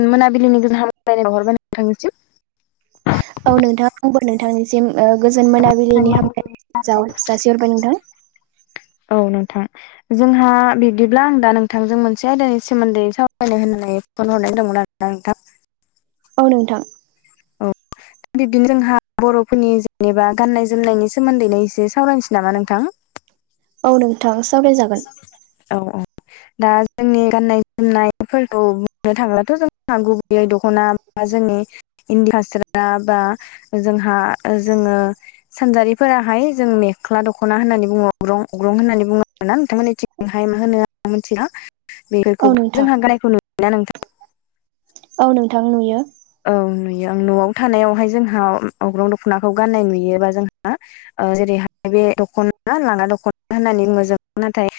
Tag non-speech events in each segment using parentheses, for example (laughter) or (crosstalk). मोनाबिलिनि (unintelligible) नोंथांनिसिम औ नोंथां आंबो नोंथांनिसिम गोजोन मोना बिलिनि हामलाय जासिहरबाय नोंथां औ नोंथां जोंहा बिब्दिब्ला आं दा नोंथांजों मोनसे आयदानि सोमोन्दै सावरायनो होननानै फन हरनाय दंमोन आरो ना नोंथां औ नोंथां औ बिब्दिनो जोंहा बर'फोरनि जेनेबा गाननाय जोमनायनि सोमोन्दैनो एसे सावरायनोसै नामा नोंथां? औ नोंथां सावरायजागोन। औ औ दा जोंनि गाननाय जोमनायफोरखौ बुंनो थांब्लाथ' जों गुबैयै दख'ना बा जोंनि इन्दि फासार बा जोंहा जोङो सानजारिफोराहाय जों मेख्ला दख'ना होननानै अग्रं अग्रं होननानै बुङो नोंथांमोननिमहाय मा होनो आं मिथिला औ बेफोरखौबो नोंथां जोंहा गायनायखौ नुनो नोंथां औ नोंथां नुयो औ नुयो आं न'आव थानायावहाय जोंहा अग्रं दख'नाखौ गान्नाय नुयोबा जोंहा जेरैहाय बे दख'ना लांगा दख'ना होननानै बुङो जों नाथाय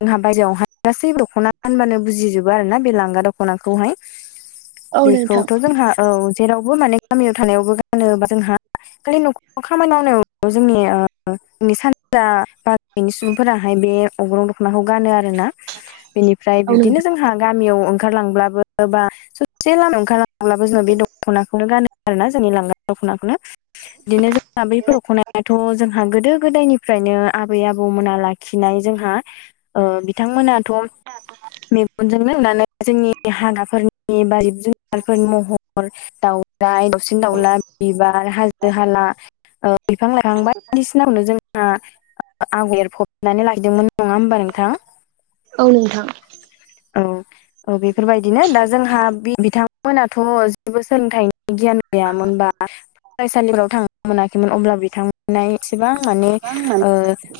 जोंहा बायेरायावहाय गासै दख'ना होनबानो बुजिजोबो आरो ना बे लांगा दख'नाखौहाय औ नोंथां बेखौथ' जोंहा औ जेरावबो माने गामियाव थानायावबो गानोबा जोंहा खालि न'खराव खामानि मावनायाव जोंनि सानजा ब बेनि सुबुंफोराहाय बे अग्रं दख'नाखौ गानो आरो ना बेनिफ्राय औ बिदिनो नोंथां जोंहा गामियाव ओंखारलांब्लाबो बा ससे लामा ओंखार अब्लाबो जोंनो बे दख'नाखौनो गानो आरोना जोंनि लांगा दख'नाखौनो बिदिनो जोंहा बैफोर ख'नायाथ' जोंहा गोदो गोदायनि फ्रायनो आबै आबौमोना लाखिनाय जोंहा बिथांमोनाथ' मेगनजोंनोनानै जोंनि हाग्राफोरनि बा जिब जुनारफोरनि महर दाउ दावसिन दावउला बिबार हाजो हाला बिफां लाइफां बायदिसिनावनो जों आगर एरफबनानै लायदोंमोन नङा होमबा नोंथाङा औ नोंथां औ औ बेफोरबायदिनो दा जोंहा बिथांमोनाथ' जेबो सोलोंथाइ गियान गैयामोनबा फरायसालिफोराव थांनो मोनाखैमोन अब्ला बिथांमोन नाय एसेबां माने ओ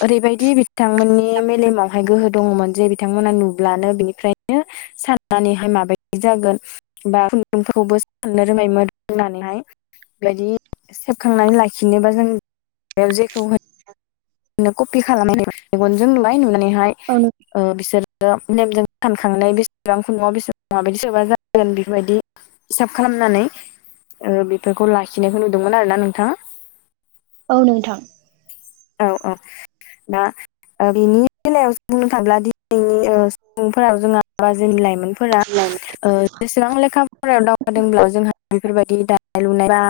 ओरैबायदि बिथांमोननि मेलेमावहाय गोहो दङमोन जे बिथांमोना नुब्लानो बिनि ओमफ्रायनो साननानैहाय माबायदि जागोन बा खुन्दुंफोरखौबो साननो रोंङोमोन होननानैहाय बेबायदि सेबखांनानै लाखिनोबा जों बेयाव जेखौ बिदिनो कपि खालामनानै मेगनजों नुलाय नुनानैहाय औ नों बिसोरो नेमजों सानखांनाय बेसेबां ख नुआव बेसेबां माबायदि सोबा जागोन बेफोरबायदि हिसाब खालामनानै बेफोरखौ लाखिनायखौ नुदोंमोन आरो ना नोंथाङा औ नोंथां औ औ दा बिनि बेलायावसो बुंनो थाङ्ला दिनैनि सुबुंफोराव जों जोंनि लाइमोन फोर जेसेबां लेखा फरायायाव दावगादोंब्ला जोंहा बेफोरबायदि दानाय लुनाय बा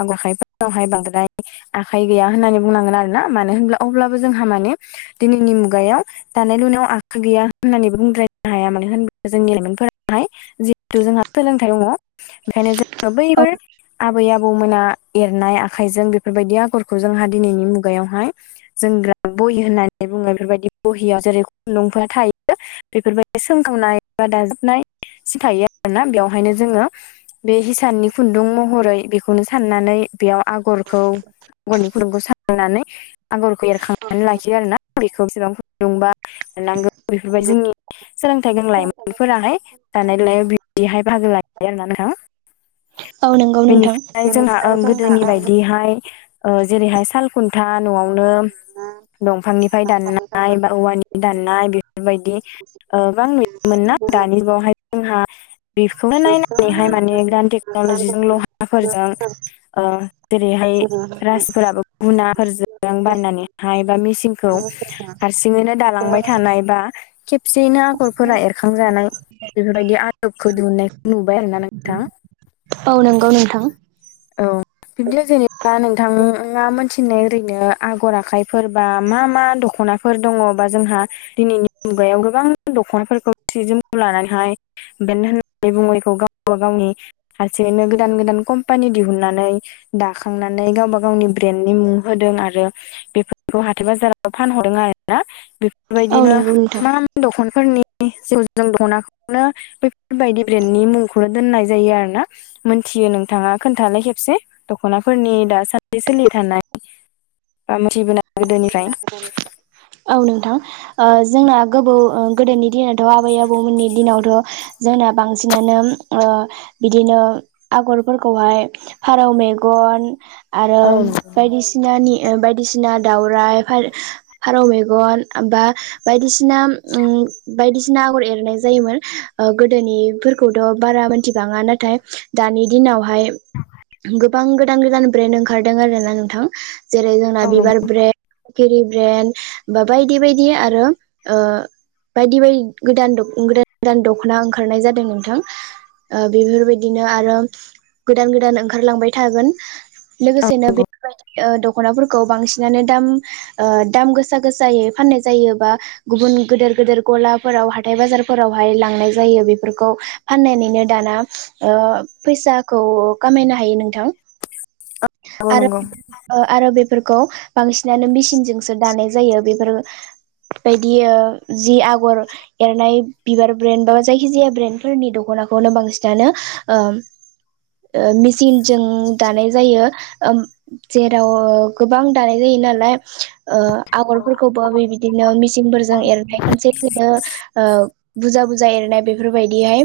आग आखाइफोरावहाय बांद्राय आखाइ गैया होननानै बुंनांगोन आरो ना। मानो होनब्ला अब्लाबो जोंहा माने दिनैनि मुगायाव दानाय लुनायाव आखाइ गैया होननानैबो बुंद्रायनो हाया मानो होन्ला जोंनि लाइमोनफोराहाय जिहेथु जोंहा सोलोंथाइ दङ ओंखायनो जोङो औ बैफोर आबै आबौमोना एरनाय आखाइजों बेफोरबायदि आगरखौ जोंहा दिनैनि मुगायाव हाय जोंग्रा बहि होननानै बुङो बेफोरबायदि बहियाव जेरै खुन्दुंफोरा थायो। बेफोरबायदि सोंखावनाय बा दाजाबनाय सि थायो आरोना बेयाव ओंखायनो जोङो बे हिसाननि खुन्दुं महरै बेखौनो साननानै बेयाव आगरखौ आगरनि फुदुंखौ सारनानै आगरखौ एरखांनानै लाखियो आरो ना खौ बेसेबां फुन्दुंबा मोननांगौ बेफोरबाय जोंनि सोलोंथाइ गोनां लाइमोनफोराहाय थानायानाय लायाव बिदिहाय बाहागो लाहैयो आरो ना नोंथां। औ नंगौ नोंथां बेनिफ्राय जोंना गोदोनि बायदिहाय ओ जेरैहाय सालखुन था न'आवनो दंफांनिफ्राय दाननाय बा औवानि दाननाय बेफोरबायदि ओ गोबां नुयोमोन ना दानि बेवहाय जोंहा बेखौनो नायनानैहाय माने गोदान टेक्न'लजिजों लहाफोरजों ओ जेरैहाय रासफोराबो गुनाफोर बाननानैहाय बा मिसिनखौ हारसिङौनो दां थानाय बा खेब खेबसेयैनो आगरफोरा एरखांजानाय बेफोरबायदि आदबखौ दिहुननायखौ नुबाय आरो ना नोंथां। औ नंगौ नोंथां। औ बिदिनो जेनेबा नोंथाङा मोनथिनाय ओरैनो आगर आखाय फोरबा मा मा दख'ना फोर दङ बा जोंहा दिनैनि मुगायाव गोबां दख'नाफोरखौ सि जोमखौ लानानैहाय बे होननानै बुंनायखौ गावबा गावनि हारसेैनो गोदान गोदान कम पानि दिहुननानै दाखांनानै गावबा गावनि ब्रेन्डनि मुं होदों आरो बेफोरखौ हाथाय बाजाराव फानहरदों आरोना औ बेफोरबायदिनो नंगौ नोंथां मा दख'नफोरनि जिउ ज दखनाखौनो बेफोरबायदि ब्रेन्डनि मुंखौनो दोननाय जायो आरो ना मोनथियो नोंथाङा खोन्थानाय खेबसे दख'नाफोरनि दा सानदि सोलिबाय थानाय बा मिथि (unintelligible) औ नोंथां ओ जोंना गोबौ गोदोनि दिनावथ' आबै आबौमोननि दिनावथ' जोंना बांसिनानो बिदिनो आगरफोरखौहाय फारौ मेगन आरो औ नंगौ बायदिसिनानि बायदिसिना दावराइ फारौ मेगन बा बायदिसिना बायदिसिना आगर एरनाय जायोमोन गोदोनिफोरखौथ' बारा मोनथिबाङा नाथाय दानि दिनावहाय गोबां गोदान गोदान ब्रेन्ड ओंखारदों आरो ना नोंथां। जेरै जोंना बिबार फिरि ब्रेन्ड बा बायदि बायदि आरो ओ बायदि बायदि गोदान गोदान गोदान दख'ना ओंखारनाय जादों नोंथां ओ बेफोरबायदिनो आरो गोदान गोदान ओंखारलांबाय थागोन औ लोगोसेनो बेफोरबायदि दख'नाफोरखौ बांसिनानो दाम ओ दाम गोसा गोसायै फाननाय जायोबा गुबुन गेदेर गेदेर गलाफोराव हाथाय बाजारफोरावहाय लांनाय जायो बेफोरखौ। फाननानैनो दाना ओ फैसाखौ खामायनो हायो नोंथां। नंगौ नंगौ नंगौ आरो आरो बेफोरखौ बांसिन बिसिनानो मेसिनजोंसो दानाय जायो बेफोर बायदि जि आगर एरनाय बिबार ब्रेन्ड बा जायखिजाया ब्रेन्डफोरनि दख'नाखौनो बांसिनानो मेसिनजों दानाय जायो जेराव गोबां दानाय जायो नालाय ओ आगरफोरखौ बे बिदिनो मिसिनफोरजों एरनाय खनसेखोनो बुरजा बुरजा एरनाय बेफोरबायदिहाय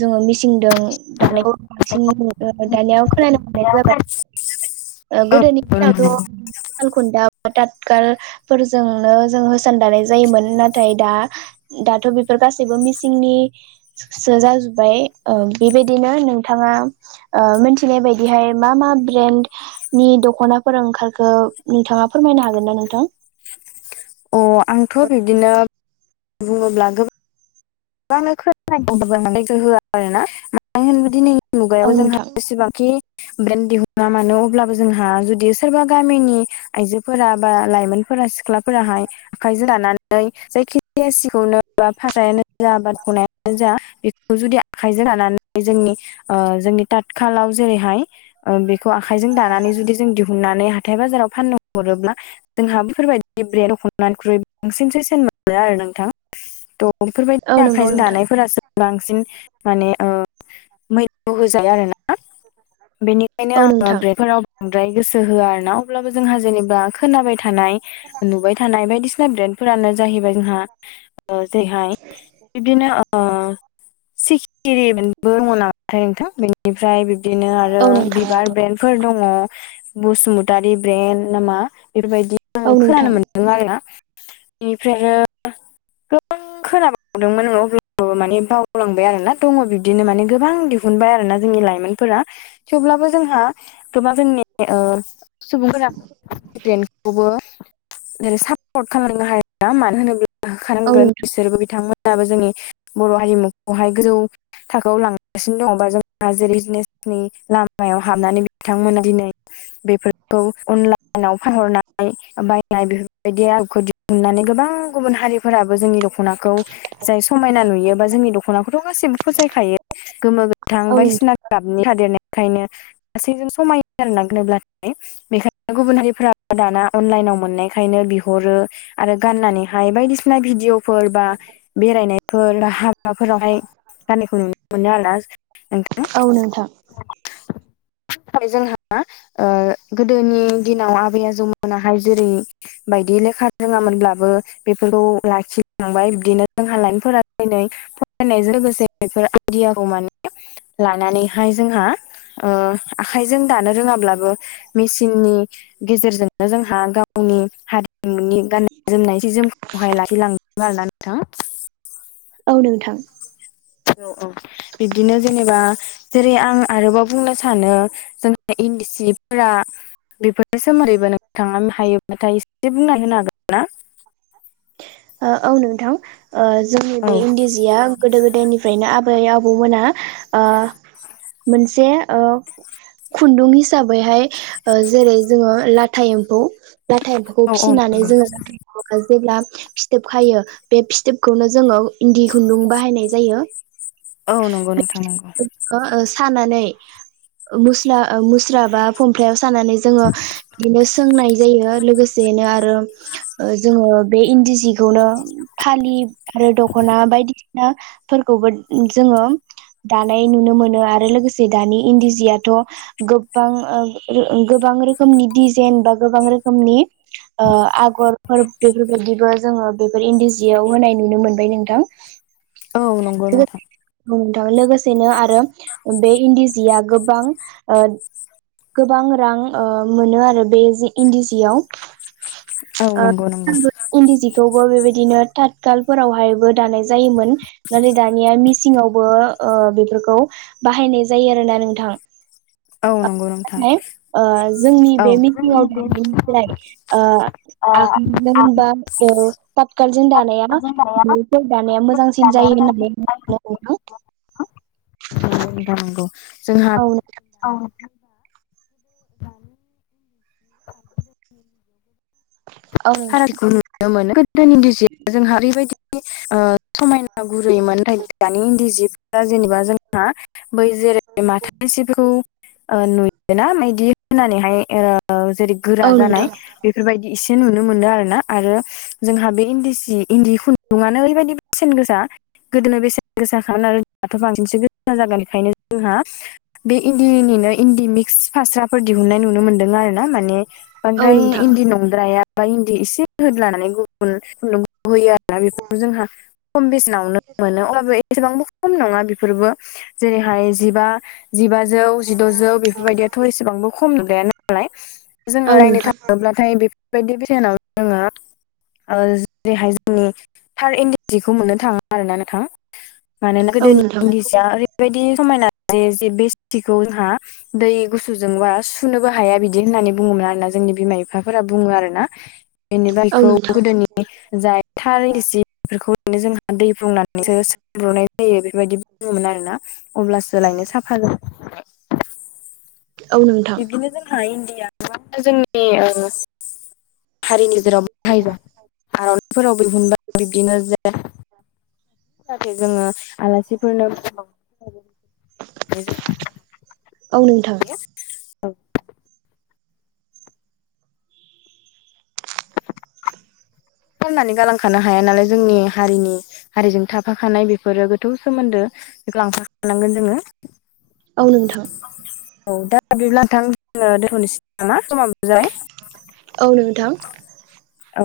जोङो मिस सिंदों दानायखौ बांसिन दानिया खोनानो मोननाय जाबाय। गोदोनि औ दिनावथ' नंगौ सालखुन्था बा टाथगालफोरजोंनो जों होसान दानाय जायोमोन नाथाय दा दाथ' बेफोर गासैबो मिसिंनि सो जाजोब्बाय बेबायदिनो नोंथाङा मिथिनाय बायदिहाय मा मा ब्रेन्डनि दख'नाफोर ओंखार खो नोंथाङा फोरमायनो हागोन ना नोंथां? अ आंथ' बिब्दिनो बुङोब्ला गोबां गोबांनो खोनानाय (unintelligible) आर ना मानो (unintelligible) दिनैनि औ मुगायाव जोंहा नोंथां जेसेबांखि ब्रेन्ड दिहुना मानो अब्लाबो जोंहा जुदि सोरबा गामिनि आइजो फोरा बा लाइमोनफोरा सिख्लाफोराहाय आखायजों लानानै जायखिजाया सिखौनो बा फास्रायानो जा (unintelligible) ख'नायानो जा बेखौ जुदि आखाइजों लानानै जोंनि जोंनि तात खाालाव जेरैहाय बे खौ आखाइजों दानानै जुदि जों दिहुननानै हाथाय बाजाराव फाननो हरोब्ला जोंहा बेफोरबायदि ब्रेड दख'नानिख्रुइ बांसिनसो (unintelligible) मोनो आरो नोंथां थ' बेफोरबायदि औ नंगौ आखाइजों नोंथां दानायफोरासो बांसिन माने मैखौ होजायो आरोना बेनि ओंखायनो औ आङो नोंथां ब्रेन्डफोराव बांद्राय गोसो होआ आर ना अब्लाबो जोंहा जेनेबा खोनाबाय थानाय नुबाय थानाय बायदिसिना ब्रेन्ड फोरानो जाहैबाय जोंहा जेरैहाय बिबदिनो सिखिरिबो दङ नामाथाय नोंथां बेनिफ्राय बिदिनो आरो औ नोंथां बिबार ब्रेन्ड फोर दङ बसुमतारि ब्रेन्ड नामा बेफोरबायदि जों औ खोनानो नोंथां मोन दों आरोना बेनिफ्रायनो गोबां खोनाबावदोंमोन अब्ला माने बावलांबाय आरो ना दङ बिब्दिनो माने गोबां दिहुनबाय आरोना जोंनि लाइमोनफोरा थेवब्लाबो जोंहा (unintelligible) जोंनि सुबुंफोरा (unintelligible) खौबोै सापर्ट खालामनो हाया मानो होनोब्ला औ नोंथां औ होखानांगोन नोंथां बिसोरबो बिथांमोनाबो जोंनि बर' हारिमुखौहाय गोजौ थाखोआव लांगासिनो दङबा जोंहा जेरै जिनेसनि लामायाव हाबनानै बिथांमोना दिनै बेफोरखौ अनलाइनाव फानहरनाय बायनाय बेफोरबायदि आदबखौ दिहुननानै गोबां गुबुन हारिफोराबो जोंनि दख नाखौ समायना नुयो जोंनि दख'नाखौथ' गासिबो फसायखायो थां औ बायदिसिना गाबनि थादेरनायखायनो गासैजों समायो (unintelligible) बेखायनो गुबुन हारिफोरा दाना अनलाइनाव मोननायखायनो बिहरो आरो गाननानैहाय बायदिसिना भिडिअ फोर बा बेरायनायफोर बा हाबाफोरावहाय गाननायखौ नुनो मोनो आरोना नोंथां औ नोंथां जोंहा गोदोनि दिनाव आबै आजौमोनाहाय जेरै बायदि (unintelligible) (unintelligible) रोङामोनब्लाबो बेफोरखौ लाखिलांबाय बिदिनो जोंहा लाइमोनफोरा दिनै होननायजों लोगोसे बेफोर आइडियाखौ माने लानानैहाय जोंहा आखायजों दानो रोङाब्लाबो मेसिननि गेजेरजोंनो जोंहा गावनि हारिमुनि गाननाय जोमनाय जोमखौहाय लाखिलां (unintelligible) आरना नोंथां औ नोंथां। बिदिनो जेनेबा जेरै आं आरोबाव बुंनो सानो जों इन्दि सिफोरा बेफोरनि सोमोन्दैबो नोंथाङा हायोबाथाय एसे बुंनाय होनो हागोन। ना? ओ औ नोंथां ओ जोंनि औ बे इन्दि जिया गोदो गोदायनिफ्रायनो आबै आबौमोना ओ मोनसे ओ खुन्दुं हिसाबैहाय ओ जेरै जोङो लाथा एम्फौ लाथा एम्फौ खौ औ औ फिसिनानै नंगौ जोङो (unintelligible) जेब्ला फिस फिथोब खायो बे फिथोबखौनो जोङो इन्दि खुन्दुं बाहायनाय जायो। औ नंगौ नोंथां नंगौ। ओ ओ सानानै मुस्ला ओ मुस्रा बा फमफ्लायाव सानानै जोङो बिदिनो सोंनाय जायो लोगोसेनो आरो ओ जोङो बे इन्दि जि खौनो फालि आरो दख'ना बायदिसिनाफोरखौबो जोङो दानाय नुनो मोनो आरो लोगोसे दानि इन्दि जियाथ' गोबां ओ ओ गोबां रोखोमनि दिजेन बा गोबां रोखोमनि ओ आगरफोर बेफोरबायदिबो जोङो बेफोर इन्दि जियाव होनाय नुनो मोनबाय नोंथां। औ नंगौ नोंथां। बुं नोंथां लोगोसेनो आरो बे इन्दि सिया गोबां ओ गोबां रां ओ मोनो आरो बे जि इन्दि जियाव। औ ओ नंगौ नंगौ (unintelligible) इन्दि जि। खौबो बेबायदिनो थातखालफोरावहायबो दानाय जायोमोन। नानै दानिया मिसिंआवबो ओ बेफोरखौ बाहायनाय जायो आरोना नोंथां। औ ओ नंगौ नोंथां नाथाय ओ जोंनि औ बे जोंनि मिथिङाव बे दानायनिफ्राय ओ आ होमबाबो ताथकालजों दानाया बेफोर दानाया मोजांसिन जायो होननानै (unintelligible) थानांगौ जोंहा आं (unintelligible) (unintelligible) फारागखौ नुनो मोनो गोदोनि जि जोंहा ओरैबायदि ओ समायना गुरैयोमोन नाथाय दानि इन्दि जिफोरा जेनेबा जोंहा बै जेरै माथानि सिखौ ओ नुयोना मायदि होनानैहाय ओ जेरै गोरा सानो जानाय नोंथां बेफोरबायदि एसे नुनो नुनो मोनो आरोना आरो जोंहा बे इन्दि सि इन्दि खुन्दुङानो ओरैबायदि बेसेन गोसा गोदोनो बेसेन गोसाखा होननानै दाथ' बांसिनसो गोसा जागोन बेखायनो जोंहा बे इन्दिनिनो इन्दि मिक्स फास्राफोर दिहुनाय नुनो मोन्दों आरो ना माने औ ओमफ्राय नोंथां इन्दि नंद्राया इन्दि एसे होदलानानै गुबुन खुन्दुं होयो आरोना बेफोरखौ जोंहा खम बेसेनावनो मोनो अबलाबो एसेबांबो खम नङा बेफोरबो जेरैहाय जिबा जिबाजौ जिद'जौ बेफोरबायदियाथ' एसेबांबो खम गैया नालाय जोङो औ नायनो नोंथां थाङोब्लाथाय बेफोरबायदि बेनाव जोङो ओ जेरैहाय जोंनि थार इन्दि जिखौ मोननो थाङो आरो ना नोंथां। मानोना औ गोदोनि नोंथां इन्दि जिया ओरैबायदि समायना जे बे जिखौ जोंहा दै गुसुजोंबा सुनोबो हाया बिदि होननानै बुङोमोन आरोना जोंनि बिमा बिफाफोराबो। बुङो आरोना बेनिफाय औ नोंथां औ बेखौ नोंथां औ नोंथां गोदोनि जाय थार जिफोरखौनो जोंहा दै फुदुंनानैसो ब्र'नाय जायो बेफोरबायदि बुङोमोन आरोना अब्लासो लायनो साफा जागोन। औ नंगौ। बिदिनो जोंहा इण्डिया म जोंनि हारिनि जेराव बाहायजा आर'नाइफोराव दिहुनबाय बिब्दिनो जेया (unintelligible) जोङो आलासिफोरनो (unintelligible) औ नोंथाङा औ खालामनानै गालांखानो हाया नालाय जोंनि हारिनि हारिजों थाफाखानाय बेफोरो गोथौ सोमोन्दो। बेखौ लांफखाननांगोन जोङो। औ नोंथां। औ दा बिब्ला नोंथां दोनथ नोसै नामा जा बजाय औ नोंथां। औ